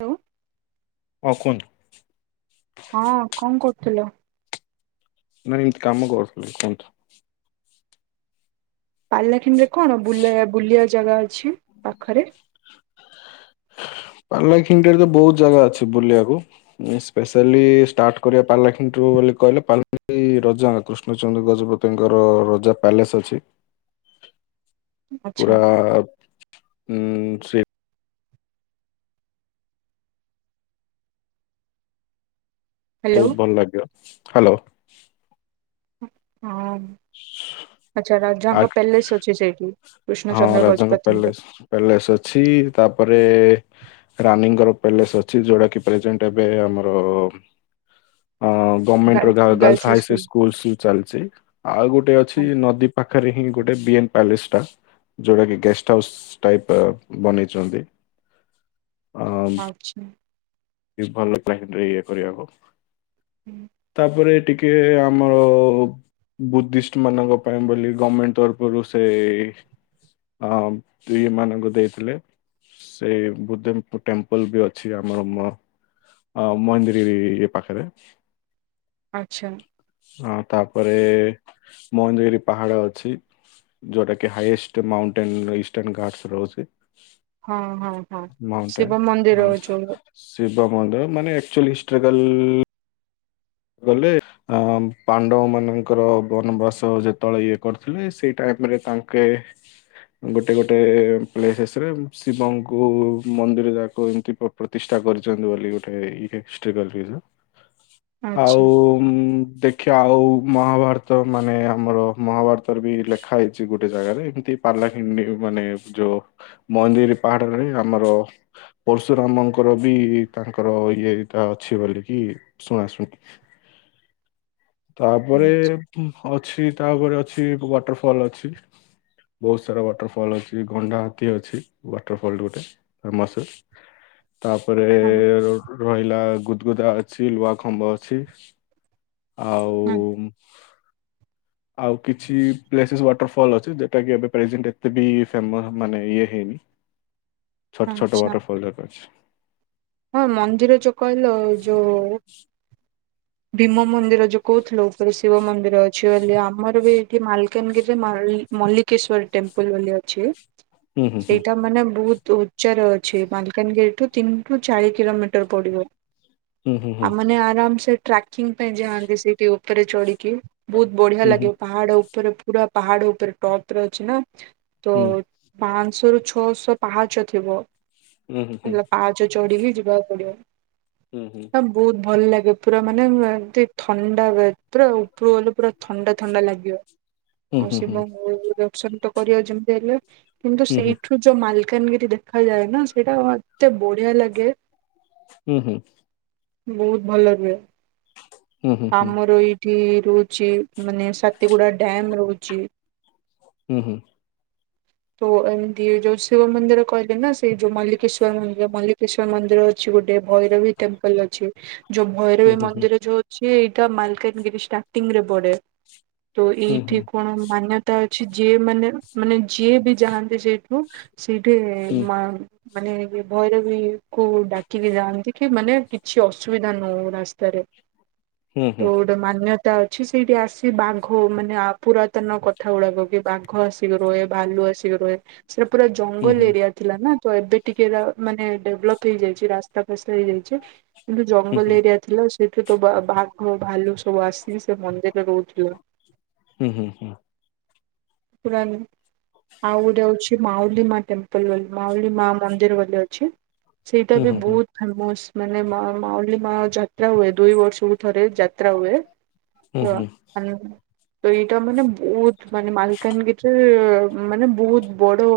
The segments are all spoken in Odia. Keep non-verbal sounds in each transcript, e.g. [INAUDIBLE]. ହ୍ୟାଲୋ ଆଉ କୁହନ୍ତୁ। ହଁ କଣ କରୁଥିଲ। ନାଇଁ ଏମିତି କାମ କରୁଥିଲି କୁହନ୍ତୁ। ପାରେଲାଖେମୁଣ୍ଡି ରେ କଣ ବୁଲେ ବୁଲିୟା ଜାଗା ଅଛି ପାଖରେ। ପାରେଲାଖେମୁଣ୍ଡି ରେ ତ ବହୁତ ଜାଗା ଅଛି ବୁଲିବାକୁ। ଏ ସ୍ପେଶାଲି ଷ୍ଟାର୍ଟ କରିବା ପାରେଲା ଖେମୁଣ୍ଡି ରୁ ବୋଲି କହିଲେ ପାରେଲା ଖେମୁଣ୍ଡି ରଜା ଙ୍କ କୁ। ହଉଛନ୍ତି ଗଜପତିଙ୍କର ରଜା ପ୍ୟାଲେସ୍ ଅଛି। ଆଚ୍ଛା ପୁରା ଉଁ ସେ। ହ୍ୟାଲୋ। ବହୁତ ଭଲ ଲାଗିବ ହାଲୋ। ହଁ ଆଛା ଆ ରାଜାଙ୍କ ପ୍ୟାଲେସ ଅଛି ସେଇଠି। ହଁ କୃଷ୍ଣଚନ୍ଦ୍ର ରାଜାଙ୍କ ଗଜପତିଙ୍କ ପ୍ୟାଲେସ ପ୍ୟାଲେସ ଅଛି ତାପରେ। ରାନି ଙ୍କର ପ୍ୟାଲେସ୍ ଅଛି ଯୋଉଟା କି ପ୍ରେଜେଣ୍ଟ ଏବେ ଆମର ଗଭର୍ଣ୍ମେଣ୍ଟ ର girl girl girls girls high high school schools ଚାଲିଛି ଆଉ ଗୋଟେ ଅଛି ନଦୀ ପାଖରେ ହିଁ ଗୋଟେ ବିଏନ ପ୍ୟାଲେସ ଟା। ଯୋଉଟା କି ଗେଷ୍ଟ ହାଉସ୍ ଟାଇପ ବନେଇଛନ୍ତି। ଆ ଆଚ୍ଛା ଭଲ ଲାଗିଲଥିଲା ସେରେ ଇଏ କରିବାକୁ। ହୁଁ ତାପରେ ଟିକେ ଆମର ବୁଦ୍ଧିଷ୍ଟ ମାନଙ୍କ ପାଇଁ ବୋଲି ଗଭର୍ଣମେଣ୍ଟ ତରଫରୁ ସେ ହଁ ଦୁଇ ମାନଙ୍କୁ ଦେଇଥିଲେ। ସେଇ ବୁଦ୍ଧ ଟେମ୍ପଲ ବି ଅଛି ଆମର ଅ ମହନ୍ଦିଗିରି ପାଖରେ ଆଚ୍ଛା ହଁ ତାପରେ ମହେନ୍ଦଗିରି ପାହାଡ ଅଛି। ଯୋଉଟା କି ହାଇଏଷ୍ଟ ମାଉଣ୍ଟେନ ଇଷ୍ଟର୍ଣ ଘାଟସ ରହୁଛି। ହଁ ହଁ ହଁ ମାଉଣ୍ଟେନ ଶିବ ମନ୍ଦିର ଯୋଉ ଶିବ ମନ୍ଦିର ମାନେ ଆଚୁଆଲି ହିଷ୍ଟରିକାଲ ଗଲେ ଅ ପାଣ୍ଡବ ମାନଙ୍କର ବନବାସ ଯେତେବେଳେ ଇଏ କରିଥିଲେ ସେଇ ଟାଇମରେ ତାଙ୍କେ ଗୋଟେ ଗୋଟେ ପ୍ଲେସେସ ରେ ଶିବଙ୍କୁ ମନ୍ଦିର ଯାକ ଏମତି ପ୍ରତିଷ୍ଠା କରିଛନ୍ତି ବୋଲି ଗୋଟେ ଇଏ। [UNINTELLIGIBLE] ଆଚ୍ଛା। ଆଉ ଉମ୍, ଦେଖିବା ଆଉ ମହାଭାରତ ମାନେ ଆମର ମହାଭାରତରେ ବି ଲେଖା ହେଇଛି ଗୋଟେ ଜାଗାରେ। ଏମିତି ପାଲାଖଣ୍ଡି ମାନେ ଯୋଉ ମନ୍ଦିର ପାହାଡରେ ଆମର ପଶୁରାମଙ୍କର ବି ତାଙ୍କର ଇଏଟା ଅଛି ବୋଲିକି ଶୁଣା ଶୁନୀ ହଁ ତାପରେ ଅଛି ତାପରେ ଅଛି ୱାଟର ଫଲ ଅଛି। ବହୁତ ସାରା ୱାଟର ଫଲ୍ ଅଛି ଗଣ୍ଡା ହାତୀ ଅଛି ୱାଟର ଫଲ ଗୋଟେ। ଫେମସେ ତାପରେ ହଁ ରହିଲା ଗୁଦଗୁଦା ଅଛି ଲୁହାଖମ୍ବ ଅଛି। ଆଉ ଆଉ କିଛି ପ୍ଲେସେସ୍ ୱାଟରଫଲ୍ ଅଛି ଯେଉଟା କି ଏ ପ୍ରେଜେଣ୍ଟ ଏତେ ବି ଫେମ ମାନେ ଇଏ ହେଇନି। ଛୋଟ ଟ ଛୋଟ ଆଚ୍ଛା ୱଟଫଲ ଦେଖ ଅଛି। ହଁ ମନ୍ଦିର ଚୁ କହିଲ ଯୋଉ ଭୀମ ମନ୍ଦିର ଯୋଉ କହୁଥିଲ ଉପରେ ଶିବ ମନ୍ଦିର ଅଛି ବୋଲି ଆମର ବି ଏଇଠି ମାଲକାନଗିରିରେ ଏଇ ମଲ୍ଲିକେଶ୍ର ଟେମ୍ପଲ ବୋଲି ଅଛି। ହୁଁ ହୁଁ ସେଇଟା ମାନେ ବହୁତ ଉଚ୍ଚାରେ ଅଛି ମାଲକାନଗିରିଠୁ ତିନି ଚାରି କିଲୋମିଟର ପଡିବ ହୁଁ ହୁଁ ହୁଁ ଆଉ ଆରାମ ସେ ଟ୍ରା ିଙ୍ଗ ପାଇଁ ଯାଆନ୍ତି ସେଇଠି ଉପରେ ଚଢିକି ବହୁତ ବଢିଆ ହୁଁ ଲାଗେ ପାହାଡ ଉପରେ ପୁରା ପାହାଡ ଉପରେ ଟପ ର ଅଛି ନା ତ ହୁଁ ପାଞ୍ଚଶହରୁୁ ଛଅଶହ ପାଞ୍ଚ ଥିବ। ହୁଁ ହୁଁ ହେଲେ ପା ଚଢିକି ଯିବାକୁ ପଡିବ। ହୁଁ ହୁଁ ବହୁତ ଭଲ ଲାଗେ ପୁରା ମାନେ ଏମତି ଥଣ୍ଡା ହୁ ପୁରା ଉପରୁ ଗଲେ ପୁରା ଥଣ୍ଡା ଥଣ୍ଡା ଲାଗିବ ଆଉ ହୁଁ ହୁଁ ହୁଁ ଶିବଙ୍କୁ ଦର୍ଶନ ତ କରିବା ଯେମିତି ହେଲେ କିନ୍ତୁ ସେଇଠୁ ଯୋଉ ମାଲକାନଗିରି ଦେଖାଯାଏ ନା ସେଇଟା ମତେ ବଢିଆ ଲାଗେ! ହୁଁ ହୁଁ ବହୁତ ଭଲ ରୁହେ। ହୁଁ ହୁଁ ହୁଁ ହୁଁ ହୁଁ ଆମର ଏଇଠି ରହୁଛି ମାନେ ସାତଗୁଡା ଡ୍ୟାମ ରହୁଛି। ହୁଁ ହୁଁ। ତ ଏତି ଯଉ ଶିବ ମନ୍ଦିର କହ ନା ସେଇ ଯଉ ମଲିକେଶ୍ୱଵର ମଲ କଷ୍ ମନ୍ଦିର ଅଛି ଗୋଟେ, ଭୈରବୀ ଟେମ୍ପଲ ଅଛି। ଯୋଉ ଭୈରବୀ ହୁଁ ହୁଁ ହୁଁ ହୁଁ ହୁଁ ହୁଁ ହୁଁ ମନ୍ଦିର ଯୋଉ ସି ଏଇଟା ମାଲକାନଗିରି ଷ୍ଟାର୍ଟିଂ ରେ ବଢେ ତ ଏଇଠି କଣ ମାନ୍ୟ ଅଛି ଯିଏ ମାନେ ମାନେ ଯିଏ ବି ଯାଆନ୍ତି ସେଠୁ ସେଇଠି ମାନେ ଭୈରବୀକୁୁ ଡାକିକି ଯାଆନ୍ତି କି ମାନେ କିଛି ଅସୁବିଧା ନହଉ ରାସ୍ତାରେ। ହୁଁ [INAUDIBLE] ହୁଁ ଗୋ ମାନ୍ୟତା ଅଛି ସେଇଠି ଆସି ବାଘ ମାନେ ପୁରାତନ କଥା ଗୁଡାକ କି ବାଘ ଆସ। [UNINTELLIGIBLE] ଭାଲୁ ଆସିକ ରହ ସେଟା ପୁରା ହୁଁ ଜଙ୍ଗଲ ହୁଁ ଏରିଆ। ଥିଲା ନା, ତ ଏବେ ଟିକେ ମାନେ ଡେଭଲପ ହେଇଯାଇଛି ରାସ୍ତା ଫ ହେଇଯାଇଛି। କିନ୍ତୁ ଆଚ୍ଛା, ଜଙ୍ଗଲ ଏରିଆ ଥିଲା। ସେଠୁ ତ ବାଘ ଭାଲୁ ସବୁ ଆସିକି ସେ ମନ୍ଦିରରେ ରହୁଥିଲା। ହୁଁ ହୁଁ ହୁଁ। [UNINTELLIGIBLE] ଆଉ ଗୋଟେ ଅଉଛି ମାଉଲି ମା ଟେମ୍ପଲ ବୋଲି ମାଉଲି ମା ମନ୍ଦିର ବୋଲି ଅଛି। ସେଇଟା ବି ବହୁତ ଫ ମାନେ ମା ମା ଯାତ୍ରା ହୁଏ ଦୁଇ ବର୍ଷ ଥରେ ଯାତ୍ରା ହୁଏ, ତ ତ ଏଇଟା ମାନେ ବହୁତ ମାନେ ମାଲକାନଗିରିରେ ମାନେ ବହୁତ ବଡ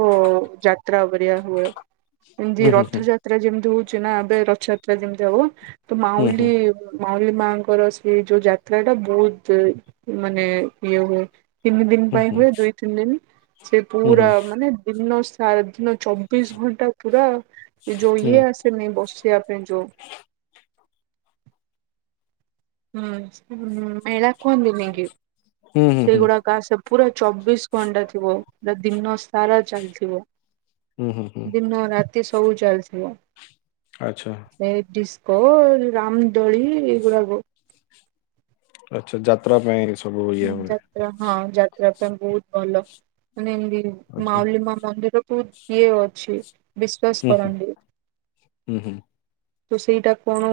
ଯାତ୍ରା ପରିଆ ହୁଏ। ଏମତି ରଥଯାତ୍ରା ଯେମତି ହଉଛି ନା ଏବେ ରଥଯାତ୍ରା ଯେମିତି ହବ ତ ମାଉଲି ମାଉଲି ମା। ଙ୍କର ସେ ଯୋଉ ଯାତ୍ରା ଟା ବହୁତ ମାନେ ଇଏ ହୁଏ। ତିନି ଦିନ ପାଇଁ ହୁଏ। ଦୁଇ ତିନି ଦିନ ସେ ପୁରା ମାନେ ଦିନ ଚାରା ଦିନ ଚବିଶ ଘଣ୍ଟା ପୁରା ଏ ଯୋଉ ଇଏ ଆସେନି ବସିବା ପାଇଁ ଯୋଉ ହୁଁ ହ ମେଳା କିନିି ସେଇଗୁଡା ଗାସ। ପୁରା ଚବିଶ ଘଣ୍ଟା ଥିବ। ପୁରା ଦିନ ସାରା ଚାଲିଥିବ। ଦିନନ ରାତି ସବୁ ଚାଲୁଥିବ। ଆଚ୍ଛା। ଡିସ୍କୋ ରାମଦୋଳି ଏଇଗୁଡାକ ଆଛା ଯାତ୍ରା ପାଇଁ ସବୁ ଇଏ ହୁଁ, ହୁଏ। ଯାତ୍ରା ହଁ ଯାତ୍ରା ପାଇଁ ବହୁତ ଭଲ। ମାନେ ଏମିତି ଆଚ୍ଛା। ମାଉଲିମା ମନ୍ଦିର ତୁ ଦି ଅଛି ବିଶ୍ୱାସ ହୁଁ, କରନ୍ତି [UNINTELLIGIBLE] ହୁଁ, ତ ସେଇଟା କଣ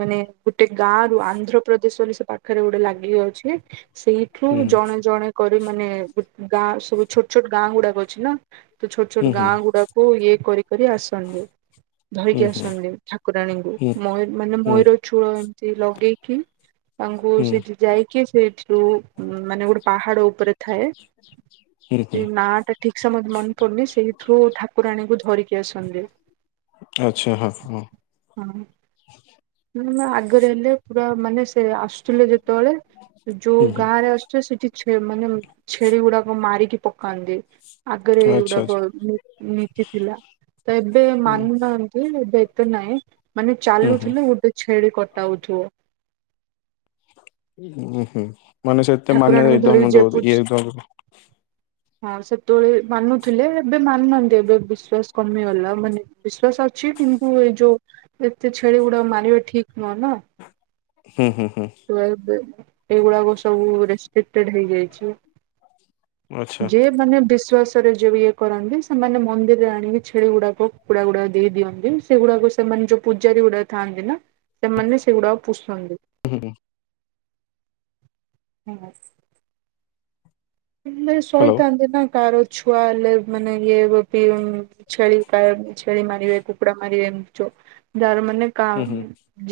ମାନେ ଗୋଟେ ଗାଁ ରୁ ଆନ୍ଧ୍ରପ୍ରଦେଶ ବୋଲି ସେ ପାଠ ପାଖରେ ଗୋଟେ ଲାଗି ଯାଉଛି। ସେଇଠୁ ହୁଁ, ଜଣେ ଜଣେ କରି ମାନେ ଗୋଟେ ଗାଁ ସବୁ ଛୋଟ ଛୋଟ ଗାଁ ଗୁଡାକ ଅଛି ନା। ତ ଛୋଟ ଛୋଟ ହୁଁ, ହୁଁ, ଗାଁ ହୁଁ, ଗୁଡାକୁ ଇଏ କରି କରି ଆସନ୍ତି। ଧରିକି ହୁଁ, ହୁଁ, ଆସନ୍ତି ଠାକୁରାଣୀଙ୍କୁ। ହୁଁ, ମୟର ମାନେ ହୁଁ, ହୁଁ, ହୁଁ, ହୁଁ, ମୟୂର ଚୂଳ ଏମିତି ଲଗେଇକି ତାଙ୍କୁ ସେଇଠି ଯାଇକି ସେଇଠରୁ ମାନେ ଗୋଟେ ପାହାଡ ଉପରେ ଥାଏ। ସେ ହୁଁ। ନା ଟା ଠିକସ ମତେ ମନେ ପଡୁନି, ସେଇଥିରୁ ଠାକୁରାଣୀଙ୍କୁ ଧରିକି ଆସନ୍ତି। ଆଚ୍ଛା ହଁ ହଁ। ହଁ ନା ଆଗରେ ହେଲେ ପୁରା ମାନେ ସେ ଆସୁଥିଲେ ଯେତେବେଳେ ଯୋଉ ହୁଁ, ହୁଁ, ଗାଁ ରେ ଆସୁଛ ସେଠି ମାନେ ଛେଳି ଗୁଡାକ ମାରିକି ପକାନ୍ତି। ଆଗରେ ଆଚ୍ଛା, ଆଚ୍ଛା, ହୁଁ, ଏଇଗୁଡାକ ହୁଁ, ନୀତି ଥିଲା ତ ଏବେ ମାନ ଏବେ ଏତେ ନହିଁ ମାନେ ହୁଁ, ହୁଁ, ଚାଲୁଥିଲେ ଗୋଟେ ଛେଳି କଟାଉଥିବ। ଉୁଁ ହୁଁ ମାନେଷ ଏତେ ଠାକୁରାଣୀଙ୍କୁ ମାନ୍ୟତା ଧରିକି ଯିଏ ମୁ ପୂଜ ଇଏ ହଁ ସେତେବେଳେ ମାନୁଥିଲେ ଏବେ ମାନୁନାହାନ୍ତି ଏବେ ବିଶ୍ୱାସ କମିଗଲା ମାନେ ବିଶ୍ଵାସ ଅଛି କିନ୍ତୁ ଏଇ ଯୋଉ ଏତେ ଛେଳି ଗୁଡା ମାରିବେ ଠିକ ନୁହେଁ ନା। ହୁଁ ହୁଁ ହୁଁ। [UNINTELLIGIBLE] ଏଗୁଡା ସବୁ ରେସ୍ପେକ୍ଟେଡ ହେଇଯାଇଛି। ଆଚ୍ଛା, ଯେ ମାନେ ବିଶ୍ଵାସ। ରେ ଯଉ ଇଏ କରନ୍ତି ସେମାନେ ମନ୍ଦିରରେ ଆଣିକି ଛେଳି ଗୁଡାକ କୁଡା ଗୁଡାକ ଦେଇ ଦିଅନ୍ତି। ସେଗୁଡାକ ସେମାନେ ଯୋଉ ପୂଜାରୀ ଗୁଡାକ ଥାଆନ୍ତି ନା ସେମାନେ ସେଗୁଡାକ ପୁଷନ୍ତି। ହୁଁ ହୁଁ। ହଁ। ସେମାନେ ହ୍ୟାଲୋ, ଶହିଥାନ୍ତି ନା କାହାର ଛୁଆ ହେଲେ ମାନେ ଇଏ ବି ପି ଛେଳି କ ଛେଳି ମାରିବେ କୁକୁଡ଼ା ମାରିବେ ଏମିତି ଯ ଯାର ମାନେ କା ହୁଁ, ହୁଁ,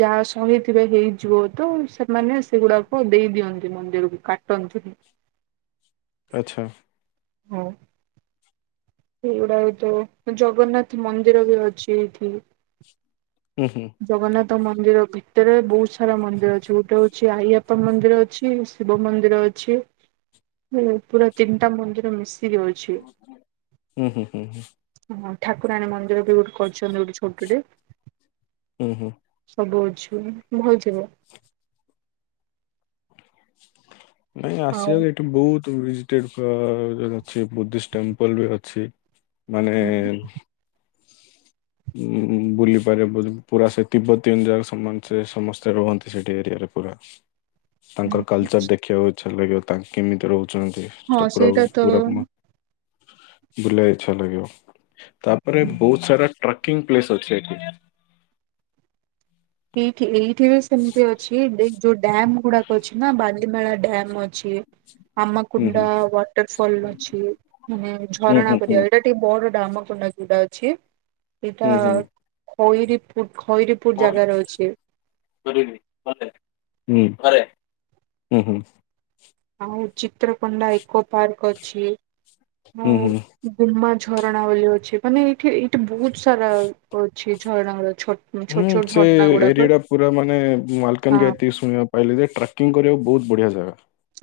ଯାହା ସହିଥିବେ ହେଇଯିବ ତ ସେମାନେ ସେଗୁଡାକ ଦେଇ ଦିଅନ୍ତି ମନ୍ଦିରକୁ କାଟନ୍ତିନି। ଆଚ୍ଛା। ହଁ। ସେଇଗୁଡାକ ତ ଜଗନ୍ନାଥ ମନ୍ଦିର ବି ଅଛି ଏଇଠି। ହୁଁ ହୁଁ। ଜଗନ୍ନାଥ ମନ୍ଦିର ଭିତରେ ବହୁତ ସାରା ମନ୍ଦିର ଅଛି ଗୋଟେ ହଉଚି ଆଇଆପା ମନ୍ଦିର ଅଛି। ଶିବ ମନ୍ଦିର ଅଛି ପୁରା ତିନିଟା ମନ୍ଦିର ମିଶିକିରି ଅଛି। ହୁଁ ହୁଁ ହୁଁ। ହଁ ଠାକୁରାଣୀ ମନ୍ଦିର ବି ଗୋଟେ କରିଛନ୍ତି ଗୋଟେ ଛୋଟଟେ। ହୁଁ ହୁଁ। ସବୁ ଅଛି ଭଲ ଥିବ। ନାଇଁ ଆଉ ଆସିବାକୁ ଏଇଠି ବହୁତ ଭିଜିଟେଡ ଅ ଅଛି ବୁଦ୍ଧିଷ୍ଟ ଟେମ୍ପଲ ବି ଅଛି। ମାନେ ଉ ବୁଲି ପାରିବ ପ ପୁରା ସେ ତିବାତ୍ତୀୟାନ ଯାକ ସମାନ ସେ ସମସ୍ତେ ରୁହନ୍ତି ସେଠି ଏରିଆରେ ପୁରା। ତାଙ୍କର କଲଚର ଦେଖିବାକୁ ଇଚ୍ଛା ଲାଗିବ ତାଙ୍କ କେମିତି ରହୁଚନ୍ତି। ହଁ ସେଟା ପୁରା ସେଇଟା ତ ପୁରା ବୁଲିବାକୁ ଇଚଛା ଲାଗିବ ତାପରେ ବହୁତ ସାରା ଟ୍ରାକିଂ ପ୍ଲେସ୍ ଅଛି ଏଠି। ଏଇଠି ଏଇଠି ବି ସେମିତି ଅଛି ଦେ ଯୋଉ ଡ୍ୟାମ ଗୁଡାକ ଅଛି ନା ବାଲିମେଳା ଡ୍ୟାମ ଅଛି। ହୁଁ ଆମକୁଣ୍ଡା ହୁଁ ୱାଟର ଫଲ ଅଛି ମାନେ ଝରଣା ହୁଁ ହୁଁ ପରିକା ହୁଁ ଏଇଟା ଟିକେ ବଡ ଟା ଆମାକୁଣ୍ଡା ଯଉଟା ଅଛି। ଏଇଟା ହୁଁ ହୁଁ। ଖଇରିପୁର ଖଇରୀ ହୁଁ ହୁଁ ହୁଁ। ଆଉ ଚିତ୍ରକୋଣ୍ଡା ଇକୋ ପାର୍କ ଅଛି। ହୁଁ। ଆଉ ହୁଁ ଗୁମା ଝରଣା ବୋଲି ଅଛି। ମାନେ ଏଇଠି ଏଇଠି ବହୁତ ସାରା ଅଛି ଝରଣା ଛୋଟ ଛୋଟ ହୁଁ ଛୋଟ ସେ ଝରଣା ଗୁଡାକ ଏରିଆ ଟା ପୁରା ମାନେ ହଁ ମାଲକାନ ଗ ଏତିକି ଶୁଣିବା ପାଇଲିି ଯେ ଟ୍ରାକିଂ କରିବାକୁ ବହୁତ ବଢ଼ିଆ ଜାଗା।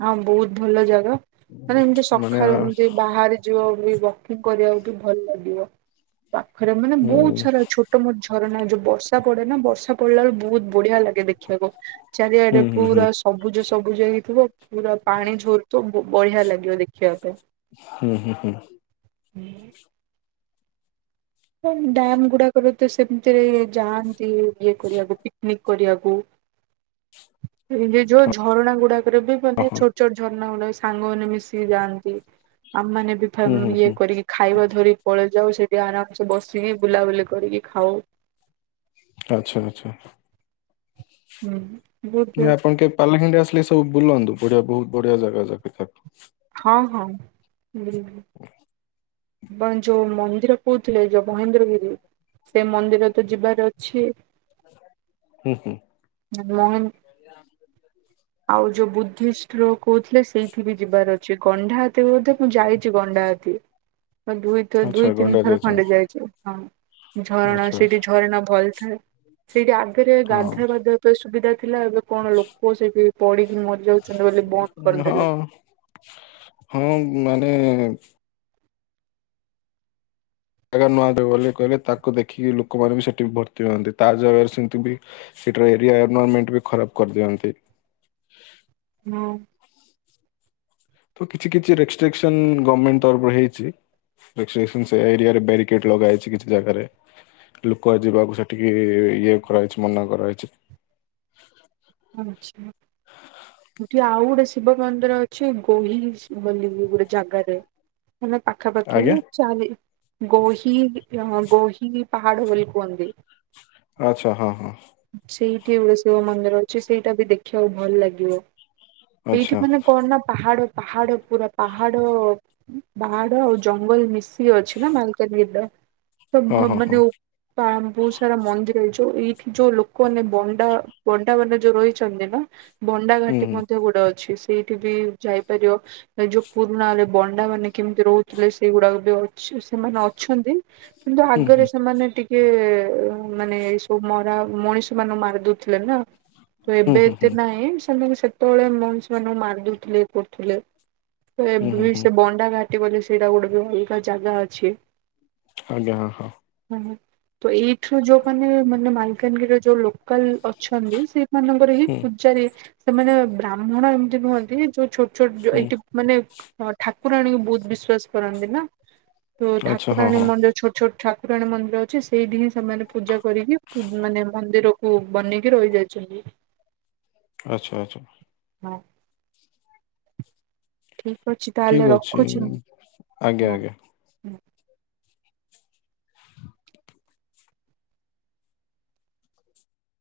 ଆଁ ବହୁତ ଭଲ ଜାଗା ମାନେ ଏମିତି ମାନେ ସକାଳୁ ଆ, ଏମତି ବାହାରେ ଯିବ ବି ୱକିଂ କରିବାକୁ ବି ଭଲ ଲାଗିବ। ପାଖରେ ମାନେ ହୁଁ ବହୁତ ସାରା ଛୋଟ ମୋଟ ଝରଣା ଯୋଉ ବର୍ଷା ପଡେ ନା ବର୍ଷା ପଡିଲା ବେଳେ ବହୁତ ବଢିଆ ଲାଗେ ଦେଖିବାକୁ। ଚାରିଆଡେ ହୁଁ ହୁଁ ପୁରା ହୁଁ ସବୁଜ ସବୁଜ ହେଇକି ଥିବ ପୁରା ପାଣି ଝରୁଥିବ। ବ ବଢିଆ ଲାଗିବ ଦେଖିବା ପାଇଁ। ହୁଁ ହୁଁ ହୁଁ। [INAUDIBLE] ଏ ଡ୍ୟାମ ଗୁଡାକରେ ତ ସେମିତିରେ ଯାଆନ୍ତି ଇଏ କରିବାକୁ ପିକନିକ କରିବାକୁ। ଏ ବେ ଯୋଉ ଝରଣା ଗୁଡାକ ର ବି ମାନେ ଓହୋ ଛୋଟ ଛୋଟ ଝରଣା ଗୁଡା ସାଙ୍ଗ ମାନେ ମିଶିକି ଯାଆନ୍ତି। ଆମେମାନେ ବି ହୁଁ ହୁଁ ଇଏ ହୁଁ କରିକି ଖାଇବା ଧରି ପଳେଇ ଯାଉ ସେଠି ଆରାମସେ ବସିକି ବୁଲାବୁଲି କରିକି ଖାଉ। ଆଚ୍ଛା ଆଚ୍ଛା। ହୁଁ ବହୁତ ନାଇଁ ଆପଣ କେବେ ପାଲାଖମୁଣ୍ଡି ଆସିଲେ ସବୁ ବୁଲନ୍ତୁ ବଢିଆ ବହୁତ ବଢିଆ ଜାଗା ଯାକ ଏ ହଁ ହଁ ହୁ। ଏବଂ ଯୋଉ ମନ୍ଦିର କହୁଥିଲେ ଯୋଉ ମହେନ୍ଦ୍ରଗିରି ସେ ମନ୍ଦିର ତ ଯିବାର ଅଛି। ହୁଁ ହୁଁ। ସେ ମହେନ୍ [INAUDIBLE] ଆଉ ଯୋଉ ବୁଦ୍ଧିଷ୍ଟ ର କହୁଥିଲେ ସେଇଠି ବି ଯିବାର ଅଛି। ଗଣ୍ଡାହାତି ବୋଧେ ମୁଁ ଯାଇଚି ଗଣ୍ଡାହାତି। ଦୁଇଥର ଆଚ୍ଛା ଦୁଇ ତିନି ଗଣ୍ଡା ଥର ଖଣ୍ଡେ ଯାଇଛନ୍ତି ଯାଇଚି। ହ ଝରଣା ଆଚ୍ଛା ସେଇଠି ଆଚ୍ଛା ଝରଣା ଭଲଥାଏ। ସେଇଠି ଆଗରେ ହଁ ଗାଧଆପାଧାଆ ପାଇଁ ସୁବିଧା ଥିଲା ଏବେ କଣ ଲୋକ ସେଠି ପଡିକି ମର ଯାଉଚନ୍ତି ବୋଲି ବନ୍ଦ କରିଦେଲେ। ହଁ। ହଁ ମାନେ ଜାଗା ନୁଆଟା ବୋଲି କହିଲେ ତାକୁ ଦେଖିକି ଲୋକମାନେ ବି ସେଠି ଭର୍ତ୍ତି ହୁଅନ୍ତି ତା ଜାଗାରେ ସେମିତି ବି ସେଟିର ଏରିଆ ଏନଭରମେଣ୍ଟ ବି ଖରାପ କରିଦିଅନ୍ତି। ହଁ। ତ କିଛି କିଛି ରେଷ୍ଟ୍ରିକସନ ଗମେଣ୍ଟ ତରଫରୁ ହେଇଚି। [UNINTELLIGIBLE] ସେ ଏରିଆରେ ବ୍ୟାରିକେଡ ଲଗା ହେଇଚି କିଛି ଜାଗାରେ। ଲୋକ ଯିବାକୁ ସେଠିକି ଇଏ କରାହେଇଚି ମନା କରାହେଇଚି। ଆଚ୍ଛା। ସେଠି ଆଉ ଗୋଟେ ଶିବ ମନ୍ଦିର ଅଛି ଗୋହି ବୋଲି ଗୋଟେ ଜାଗାରେ। ମାନେ ପାଖାପାଖି ହି ଆଜ୍ଞା ଚାରି ଗୋହିି ଆ ଗୋହିିରି ପାହାଡ଼ ବୋଲି କୁହନ୍ତି। ଆଚ୍ଛା ହଁ ହଁ। ସେଇଠି ଗୋଟେ ଶିବ ମନ୍ଦିର ଅଛି, ସେଇଟା ବି ଦେଖିବାକୁ ଭଲ ଲାଗିବ। ଏଇଠି ଆଚ୍ଛା ମାନେ କଣ ନା ପାହାଡ ପାହାଡ ପୁରା ପାହାଡ ପାହାଡ଼ ଆଉ ଜଙ୍ଗଲ ମିଶିକି ଅଛି ନା ମାଲକାନଗିରି ଟା। ହଁ ହଁ ହଁ ମାନେ ପା ବହୁତ ସାରା ମନ୍ଦିର ଯଉ ଏଇଠି ଯଉ ଲୋକଆନେ ବଣ୍ଡା ଣ୍ଡା ମାନେ ଯୋଉ ରହିଚନ୍ତି ନା ବଣ୍ଡା ହୁଁ ଘାଟି ହୁଁ ମଧ୍ୟ ଗୋଟେ ଅଛି। ସେଇଠି ବି ଯାଇପାରିବ ଯୋଉ ପୁରୁଣା ହେଲେ ବଣ୍ଡା ମାନେ କେମିତି ରହୁଥିଲେ ସେଇଗୁଡାକ ବି ସେମାନେ ଅଛନ୍ତି କିନ୍ତୁ ହୁଁ ଆଗରେ ସେମାନେ ଟିକ୍ କେ ମାନେ ଏଇ ସବୁ ମରା ମଣିଷ ମାନେଙ୍କୁ ମାରିଦଉଥିଲେ ନା। ତ ହୁଁ ଏବେ ହୁଁ ହୁଁ ଏତେ ହୁଁ ନାହିଁ ସେମାନେ ସେତେବେଳେ ମଣିଷ ମାନଙ୍କୁ ମାରିଦଉଥିଲେ ଏ କରୁଥିଲେ। ତ ହୁଁ ଏବେ ହୁଁ ବି ହୁଁ ସେ ବଣ୍ଡା ଘାଟି ବୋଲି ସେଇଟା ଗୋଟେ ବି ଅଲଗା ଜାଗା ଅଛି। ଆଜ୍ଞା ହଁ ହଁ। ମାନେ ତ ଏଇଠରୁ ଯୋଉ ମାନ ମାନେ ମାଲକାନଗିରିର ଯୋଉ ଲୋକାଲ ଅଛନ୍ତି ସେମାନଙ୍କର ହିଁ ହୁଁ ପୂଜାରି ସେମାନେ ବ୍ରାହ୍ମଣ ଏମିତି ନୁହନ୍ତି ଯୋଉ ଛୋଟ ଛୋଟ ହୁଁ ଏଇଠି ମାନେ ଠାକୁରାଣୀଙ୍କୁ ବହୁତ୍ ବିଶ୍ୱାସ କରନ୍ତି ନା। ତ ଆଚ୍ଛା ହଁ ଠାକୁରାଣୀ ହଁ ମନ୍ଦିର ଛୋଟ ଛୋଟ ଠା ପୁରାଣ ମନ୍ଦିର ଅଛି ସେଇଠି ହିଁ ସେମାନେ ପୂଜା କରିକି ମାନେ ମନ୍ଦିରକୁ ବନେଇକି ରହିଯାଇଛି। ଛନ୍ତି। ଆଚ୍ଛା ଆଚ୍ଛା। ହଁ। ଠିକ୍ ଅଛି ତାହେଲେ ଠିକ ଅଛି ରଖୁଚି ମୁଁ ଆଜ୍ଞା ହଁ। ଆଜ୍ଞା